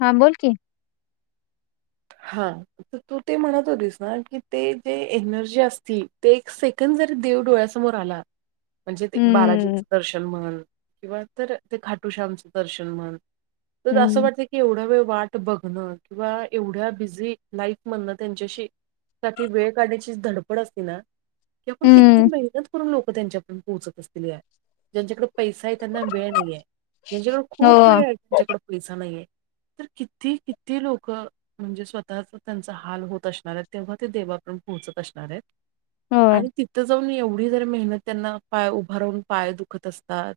हा बोल कि. हा तर तू ते म्हणत होतीस ना की ते जे एनर्जी असती तेे. जरी देव डोळ्यासमोर आला. म्हणजे ते हम्म बालाजींचं दर्शन म्. हण किंवा तर ते खाटूश्यामचं दर्शन म्हण तर असं हम्म वाटतं की एवढा वेळ वाट बघणं किंवा. एवढ्या बिझी लाईफमधन त्यांच्याशी साठी वेळ काढण्याची धडपड असती ना. क आपण किती हम्म मेहनत म्हणून लोक. त्यांच्याकडून पोहोचत असतील ज्यांच्याकडे पैसा आहे त्यांना वेळ नाहीे. ज्यांच्याकडे हो खूप वेळ आहे त्यांच्याकडे पैसा नाहीये तर किती किती लोक. म्हणजे स्वतःच त्यांचा हाल होत असणार आहे तेव्हा ते देवापण पोहोचत असणार आहेत. होय आणि तिथं जाऊन एवढी जर मेहनत त्यांना पाय उभा राहून पाय दुखत असतात.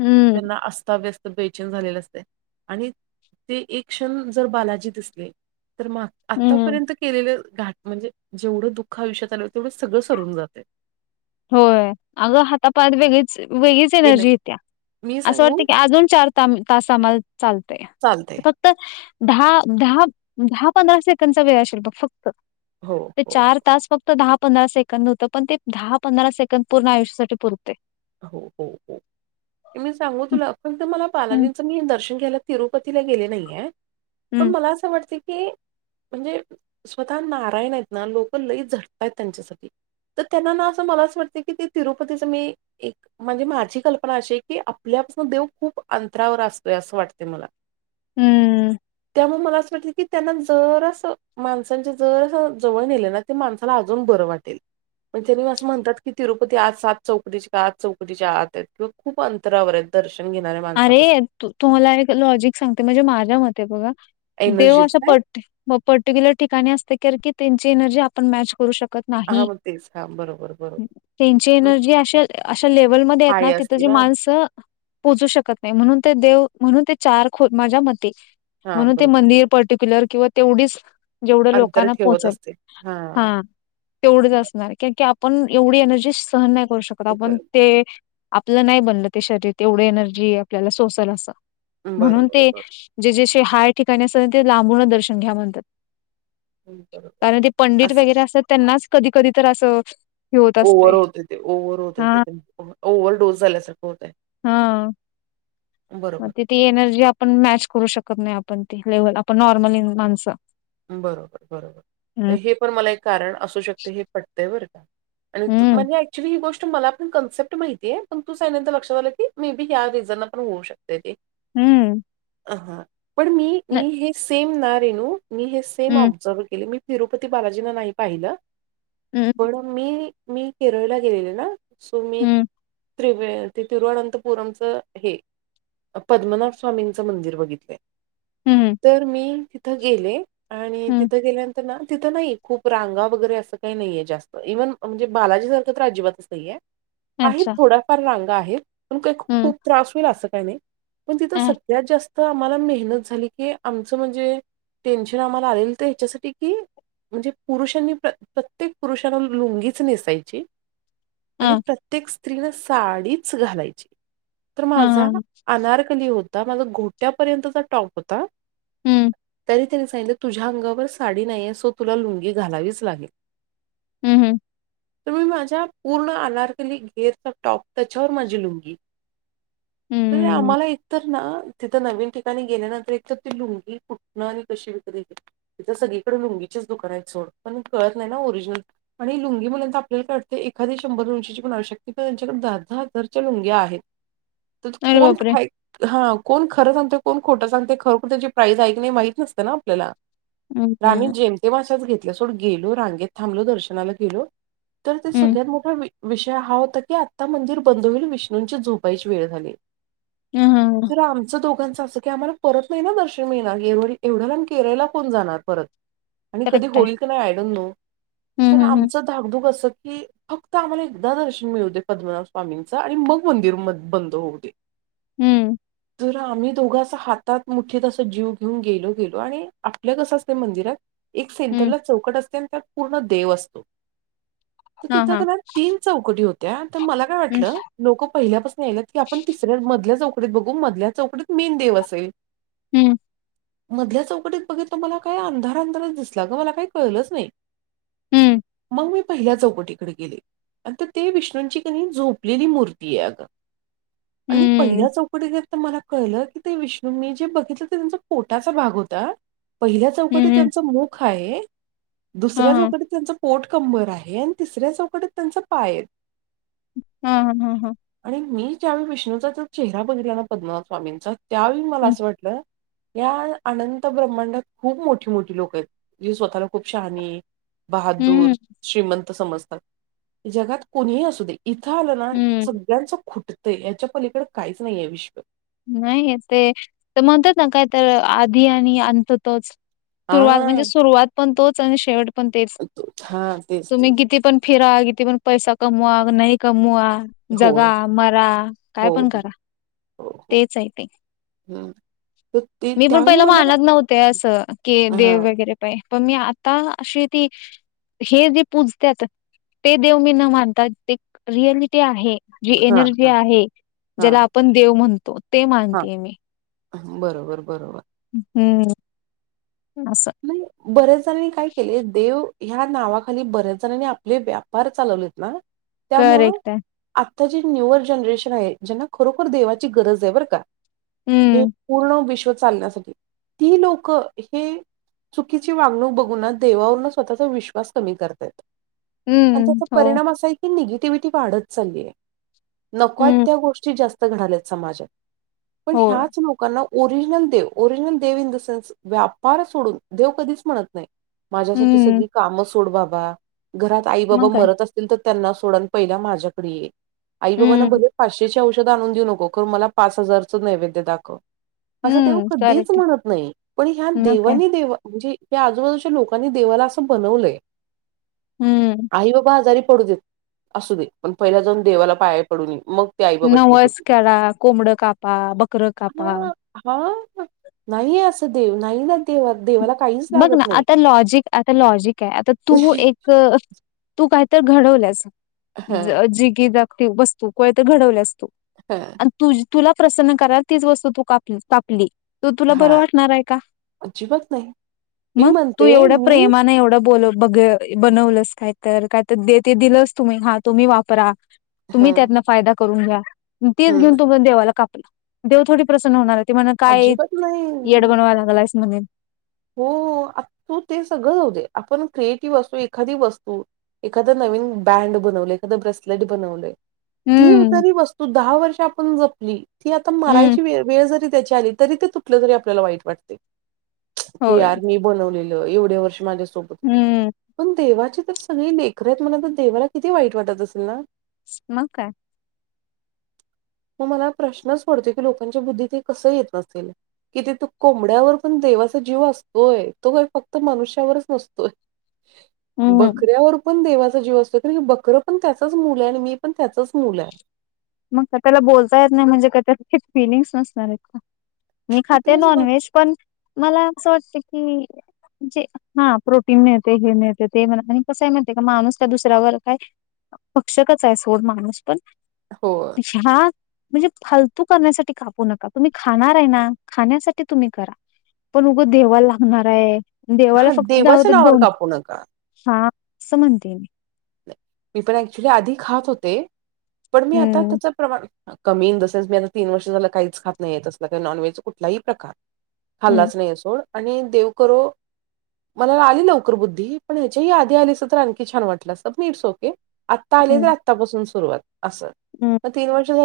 हम्म त्यांना अस्ताव्यस्त बेचिन झालेले असते. आणि ते एक क्षण जर बालाजी दि असले. तर मग हम्म आतापर्यंत केलेलं. घाट म्हणजे जेवढं दुःख आयुष्यात आले होते तेवढं सगळं सरून जाते. होय अगं हातापायात वेगळीच वेगळीच एनर्जी येत्या. मी असं सांगू? वाटतं की अजून चार त तास आम्हाला चालतय चालतंय. फक्त. दहा दहा दहा पंधरा सेकंडचा वेळ असेल बघ फक्त हो, ते हो, चार तास फक्त. दहा पंधरा सेकंद न होतं पण ते दहा पंधरा सेकंदड पूर्ण आयुष्यासाठी पुरते. हो हो हो मी सांगू तुला फक्त मला हम्म बालाजींचं मी दर्शन घ्यालं. तिरुपतीला गेले नाहीय पण हम्म मला असं वाटते की. म्हणजे स्वतः नारायण आहेत ना लोक लई झटतय त्यांच्यासाठी. तर त्यांनाना असं मला असच वाटते की ते तिरुपतीचं मी. एक म्हणजे माझी कल्पना अशी आहे की आपल्यापासून देव खूप अंतरावर असतोय असं वाटते मला. हम्म. त्यामुळे मला असं वाटल की त्यांना जरस माणसांचे जर जवळण येले ना ते माणसाला अजून बर. वा म्हणात तात चौ. आ चौकदीच्या आत आहेत किंवा खूप अंतरावर आहेत दर्श. अरे तुम्हाला एक लॉजिक सांगते म्हणजे माझ्या मते आहे बघा. देव एनर्जीच अशा काय? प पर्टिक्युलर ठिकाणी असते कार की त्यांची एनर्जी आपण मॅच. करू शकत हां, नाही. मग तेच हां, बरोबर, बरोबर. त्यांची मग एनर्जी अशा अशा लेव्हलमध्येध्ये आहेत थाळी ना तिथ असती जे माणसं. पोचुशकत नाही म्हणुन देव म्हणून चार माझ्या मते हां, म्हणून बरोबर. मंदिर. पटिक्यल किंवा तेवढी. जेवढं अंतर लोकांना ठेवत पोहोचेल असते. हां, हा तेवढच असणार क. आपण एवढी एनर्जीट सहन नाही करू शकत आपण बरं, ते आपलं नाही बनलं ते शरीर. तेवढे एनर्जी आपल्याला सोल अस म्हणून बरोबर, ते ज जे. हाय ठिकाणी अस ते लांबून दर्शन घ्या म्हणतात बरं, बरोबर. कारण ते पंडित असं वगैरे असतात त्यांनाच कधी कधी तर असं हे होत असते ओव्हर होत ते ओव्ह होत हा ते ओव्हर डोस झाल्यासारखं होतय हा मग त ती एनर्जी आपण मॅच करू शकत नाही आपण त लेव्हल आपण नॉर्मल माणसं बरोबर बरोबर हम्म हे पण मला एक कारण असू शकते हे पटत्यावरर आणि हम्म म्हणजे ऍक्च्युली ही गोष्ट. मलाण कन्सेप्ट माहितीे पण तूचनंतर लक्षात आलं की मे बी या रिझन पण होऊ शकते ते. हम्म ह हां पण मी न- मी हे सेम ना रेणू मी हे सेम हम्म ऑब्झर्व केले मी. तिरुपती बालाजीना नाही पाहिलं हम्म पण मी मी केरळला गेलेले ना. सुमित. हम्म तवे ते तिरुवनंतपुरमचं हे पद्मनाभ स्वामींचं मंदिर बघितलंय. हम्म तर मी तिथं गेले आणि हम्म तिथं गेल्यानंतर ना तिथं नाही खूप रांगा वगैरे असं काही नाहीये जास्त इव्हन म्हणजे बालाजी सारखं तर अजिबातचही आहे. आहेत अच्छा थोडाफार रांगा आहेत पण काही हम्म खूप त्रास होईल असं काही नाही. पण तिथं अ सगळ्यात जास्त आम्हाला मेहनत झाली की आमचं म्हणजे टेन्शन आम्हाला आलेल तर ह्याच्यासाठी की म्हणजे पुरुषांनी प्रत्येक पुरुषांना लुंगीच नेसायची. आणि अ प्रत्येक स्त्रीन साडीच घालायची. तर हा माझा हा अनारकली होता माझा घोट्यापर्यंतचा टॉप होता. हम्म तरी त्यांनी सांगितलं तुझ्या अंगावर साडी नाहीये सो तुला लुंगी घालावीच लागेल. हम्म हम्म तरु मी माझ्या पूर्ण आनारकली घेरचा टॉप त्याच्यावर माझी लुंगी. हम्म आम्हाला एकतर ना तिथं नवीन ठिकाणी गेल्यानंतर एक तर ती लुंगी न आणि कशी विकत तथ सगळीकडे लुंगीचेच दुकान आहे सोड पण कळत नाही ना ओरिजिनल लुंगी म्हणय आपल्यालाटते एखादी शंभर उंशीची बनू शकते पण त्यांच्याकडे दहा दहा हजारच्या लुंग्या आहेत. तर अरे कोण बापरे ख हा कोण खरं सांगते कोण खोटं सांगते खरो खर त्याची प्राईइज ऐक. माहित नसत ना आपल्याला हम्म आम्ही जेमतेमशाच घेत. सोड गेलो रांगेत थांबलो दर्शनाला गेलो तर ते हम्म सगळ्यात मोठा विषय हा होता. की आता मंदिर बंद होईल विष्णूंच्या झोपाईची वेळ झाली ह हा तर आमच दोघां असं की आम्हाला परत नाही ना दर्शन मिळेणार एवढ्यालाम केरळला कोण जाणार परत. आणि कधी करेक्ट आहे होईल की नाही आयडोंट नो हम्म सर हम्म आमच धाकधूक अस. हे फक्त आम्हाला एकदा दर्शन मिळवते पद्मनाभ स्वामींचं आणि मग मंदिर बंद होऊते. जर आम्ही दोघांचा हातात मोठी तस जीव. घेऊन गेलो गेलो आणि आपल्या कस असते मंदिरात एक हम्म हम्म हम्म सेंटरला चौकट असते आणि त्या पूर्ण देव असतो तर हा तिथ हा तीन चौकटी होत्या. तर मला काय हम्म वाटलं लोक पहिल्यापासून या की आपण तिसऱ्या मधल्या जाउ चकत बघू मधल्या चौकडीत मीन देव असेल. हम्म. मधल्या चौकटीत बघितलं मला काही अंधार अंधारच दिसला ग मला काही कळलंच नाही. हम्म मग मी पहिल्या चौकटीकडे गेले आणि ते विष्णूंची क झोपलेली मूर्ती आहे अगं. आणि पहिल्या हम्म चौकटी घेत तर मला कळलं की ते विष्णू मी जे बघितलं ते त्यांच पोटाचा भाग होता. पहिल्या हम्म चौकटीत हम्म त्यांच मुख आहे हा दुसऱ्या हा चौकटीत त्यांच पोट कंबर आहे आणि तिसऱ्या चौकटत त्यांचा पाय. हा हा हा हा आणि मी ज्यावेळी विष्णूचा चेहरा बघला ना पद्मनाभ स्वामींचा त्यावेळी मला हा असं वाटलं. या अनंत ब्रह्मांडात खूप मोठी मोठी लोकं आहेत, जी स्वतःला खूप शहानी बहादूर, हम्म, श्रीमंत समजतात जगात कोणीही असू दे. इथं आलं ना, हम्म. सगळ्यांचं खुटतंय याच्या पलीकडं काहीच नाही आहे विश्व नाही ते तर म्हणतात ना काय तर आधी आणि अंत तोच सुरुवात म्हणजे हां, सुरुवात पण तोच आणि शेवट पण तेच, तो हां, तेच, तुम्ही तेच. किती पण फिरा किती पण पैसा कमवा नाही कमवा जगा होय. मरा काय हो, पण हो, करा, हो, हो. तेच आहे ते हं. तर ते मी पण त्यावेळी पहिला मला मानत नव्हते असं की देव हां, वगैरे काय. पण मी आता अशी ती हे जे पूजत्यात ते देव मी न मानता ते रिअलिटी आहे. जी हां, एनर्जी हां, आहे, ज्याला हां, आपण देव म्हणतो ते हां. मानतेय मी. बरोबर बरोबर. हम्म असं म बऱ्याच जणांनी काय केले देव ह्या नावाखाली बऱ्याच जणांनी आपले व्यापार चालवलेत ना, त्यामुळं करेक्ट आहे. आ आता जी न्यूअर जनरेशन आहे, ज्यांना खरोखर देवाची गरज आहे बरं का, हे हं, पूर्ण विश्व चालण्यासाठी, ती लोकं हे चुकीची वागणूक बघून ना देवावरून स्वतःचा विश्वास कमी करतायत. आणि हं, त्याचा हो, परिणाम असा आहे की निग टिव्हीटी वाढत चालली आहे, नको हं, त्या गोष्टी जास्त घडल्यात समाजात. पण होय. ह्याच लोकांना ओरिजनल देव ओरिजिनल देव इन द सेन्स व्यापार सोडून देव कधीच म्हणत नाही, माझ्यासाठी हं, सगळी कामं सोड बाबा घरात आई बाबा मग काय? मरत असतील तर त्यांना सोड अन् पहिला माझ्याकडे ये. आई बाबांना हं, भले पाचशे ची औषधं आणून देऊ नको खर मला पाच हजारचं नैवेद्य दाखव. असं देव हं, कधीच करेक्ट आहे. म्हणत नाही, पण ह्या मग काय? देवानी म्हणजे या आजूबाजूच्या लोकांनी देवाला असं बनवलंय. हं, आई बाबा आजारी पडू देत, असू दे पण पहिला जाऊन देवाला पाया पडून येऊ. मग ते आई बाबा ठीक नवस होतील, करा, कोंबडं कापा, बकरं कापा. हा हा नाही असं देव नाही ना देव देवाला काहीच बघ लागत ना नाही. आता लॉजिक आता लॉजिक आहे आता तू एक तू काही तर घडवल्यास हा जि की जाग वस्तू कोय तर घडवल्यास हा तुझ तुला प्रसन्न करायला तीच वस्तू तू का कापली त तुला बरं हा वाटणार आहे का, अजिबात नाही मी मग तू म्हणते एवढया मी प्रेमाने एवढं बोल बघ बनवलंस काय तर काय तर ते दिलंच तुम्ही हा तुम्ही वापरा हा तुम्ही त्यातनं फायदा करून घ्या, तेच घेऊन हम्म तु देवाला कापला देव थोडी प्रसन्न होणार आहे. ते म्हणा काय अजिबात नाही येड बनवा लागलास म्हणे. हो, आता ते सगळं जाऊ दे आपण क्रिएटिव्ह असतो एखादी वस्तू एखादं नवीन बँड बनवले एखादं ब्रेसलेट बनवले. ती हम्म जरी वस्तू दहा वर्ष आपण जपली, ती आता हम्म मरायची वेळ जरी त्याची आली तरी ते तुटलं तरी आपल्याला वाईट वाटतंय, की होय यार मी बनवलेल् एवढ्या वर्ष माझ्या सोबत होतं हम्म पण देवाची तर सगळी लेकरं आहेत म आता देवाला किती वाईट वाटत असेल ना? मग काय? मग मला प्रश्नच पडतो की लोकांच्या बुद्धीत हे कसं येत असेल कि ते तू कोंबड्यावर पण दे देवाचा जीव असतोय, तो का फक्त मनुष्यावरच नसतोय. हम्म बकऱ्यावर पण देवा जीव असतो कारण की बकरं पण त्याचंच मुलं आहे आणि मी पण त्याचंच मुलं आहे. मग का त्याला बोलता येत नाही म्हणजे का त्याला फिलिंग्स नसणार आहेत का? मी पण खाते तेच मग नॉनव्हेज पण, मला असं वाटते की, म्हणजे हा प्रोटीन मिळते हे मिळते ते म्हणा आणि कसंय म्हणते का माणूस त्या दुसऱ्यावर काय पक्षकच आहे सोड माणूस पण हो अा हा म्हणजे फालतू करण्यासाठी कापू नका तुम्ही खाणार आहे ना खाण्यासाठी तुम्ही करा पण उगं देवाला लागणार आहे देवाला हा फक्तत देवाच्या नावावर दोन कापू नका. हा समनतेने मी पण ऍक्च्युली आधी खात होते पण मी आता हम्म त्याच प्रमाण कमी इन द सेनस मी आता तीन वर्ष झाला काहीच खात नाहीय असलं नॉन वहेजचा कुठलाही प्रकार हम्म हाल्लाच नाही असो आणि देवकररो मला आली लवकर बुद्धी पण ह्याच्या आधी आलीस तर आणखी छान वाटलं स नीट सो आता आली तर हम्म आतापासून सुरुवात अस हम्म तीन वर्ष झा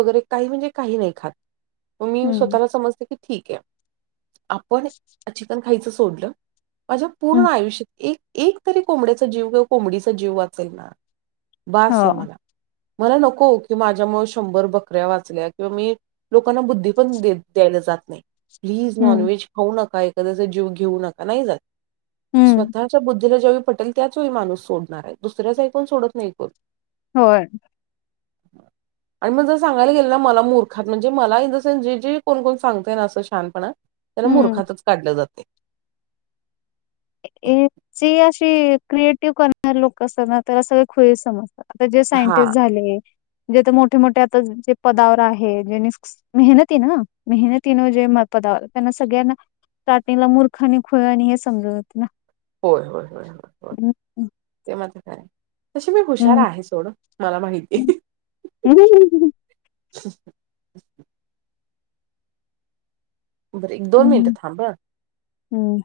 वरे का म्हणजे काही नाही खात मी स्वत हम्म सम ठीक आहे आपण चिकन खायचं सोडलं माझ्या पूर्ण हम्म आयुष्यात एक एक तरी कोंबड्याचा जीव किंवा कोंबडीचा जीव वाचेल ना बस आहे हो मला मला नको की माझ्यामुळे शंभर बकऱ्या वाचल्या किंवा मी लोकांना बुद्धी पण द्यायला जात नाही प्लीज नॉन हम्म वहेज खाऊ नका एखाद्या जीव घेऊ नका नाही जात हम्म स्वतःच्या ला ज्यावेळी पटेल त्याच वळी माणूस सोडणार आहे दुसऱ्याच ऐकून सोडत नाही कोण होय हम आणि मग जर सांगायला गेलं ना मला मूर्खात म्हणजे मला इन द सेनस जे जे कोण कोण सांगतय ना असं शछानपणा त्याला हम्म मुूर्खातच काढले जाते जी अशी क्रिएटिव्ह करणार लोक असतना तर सगळे खुई समजत आता जे हा. सायंटिस्ट झाले जेथ मोठे मोठे आता जे पदावर आहे जे मेहनती ना मेहनतीन जे म पदावर त्यांना सगळ्यांना चटिंगला मूर्खा आणि खुळ आणि हे समज होय हो हो ते म तशी मी हुशार हम्म आहे सोड मला माहिती हम्म हम्म ह् बर एक दो मिंट हम्म थांब हम्म.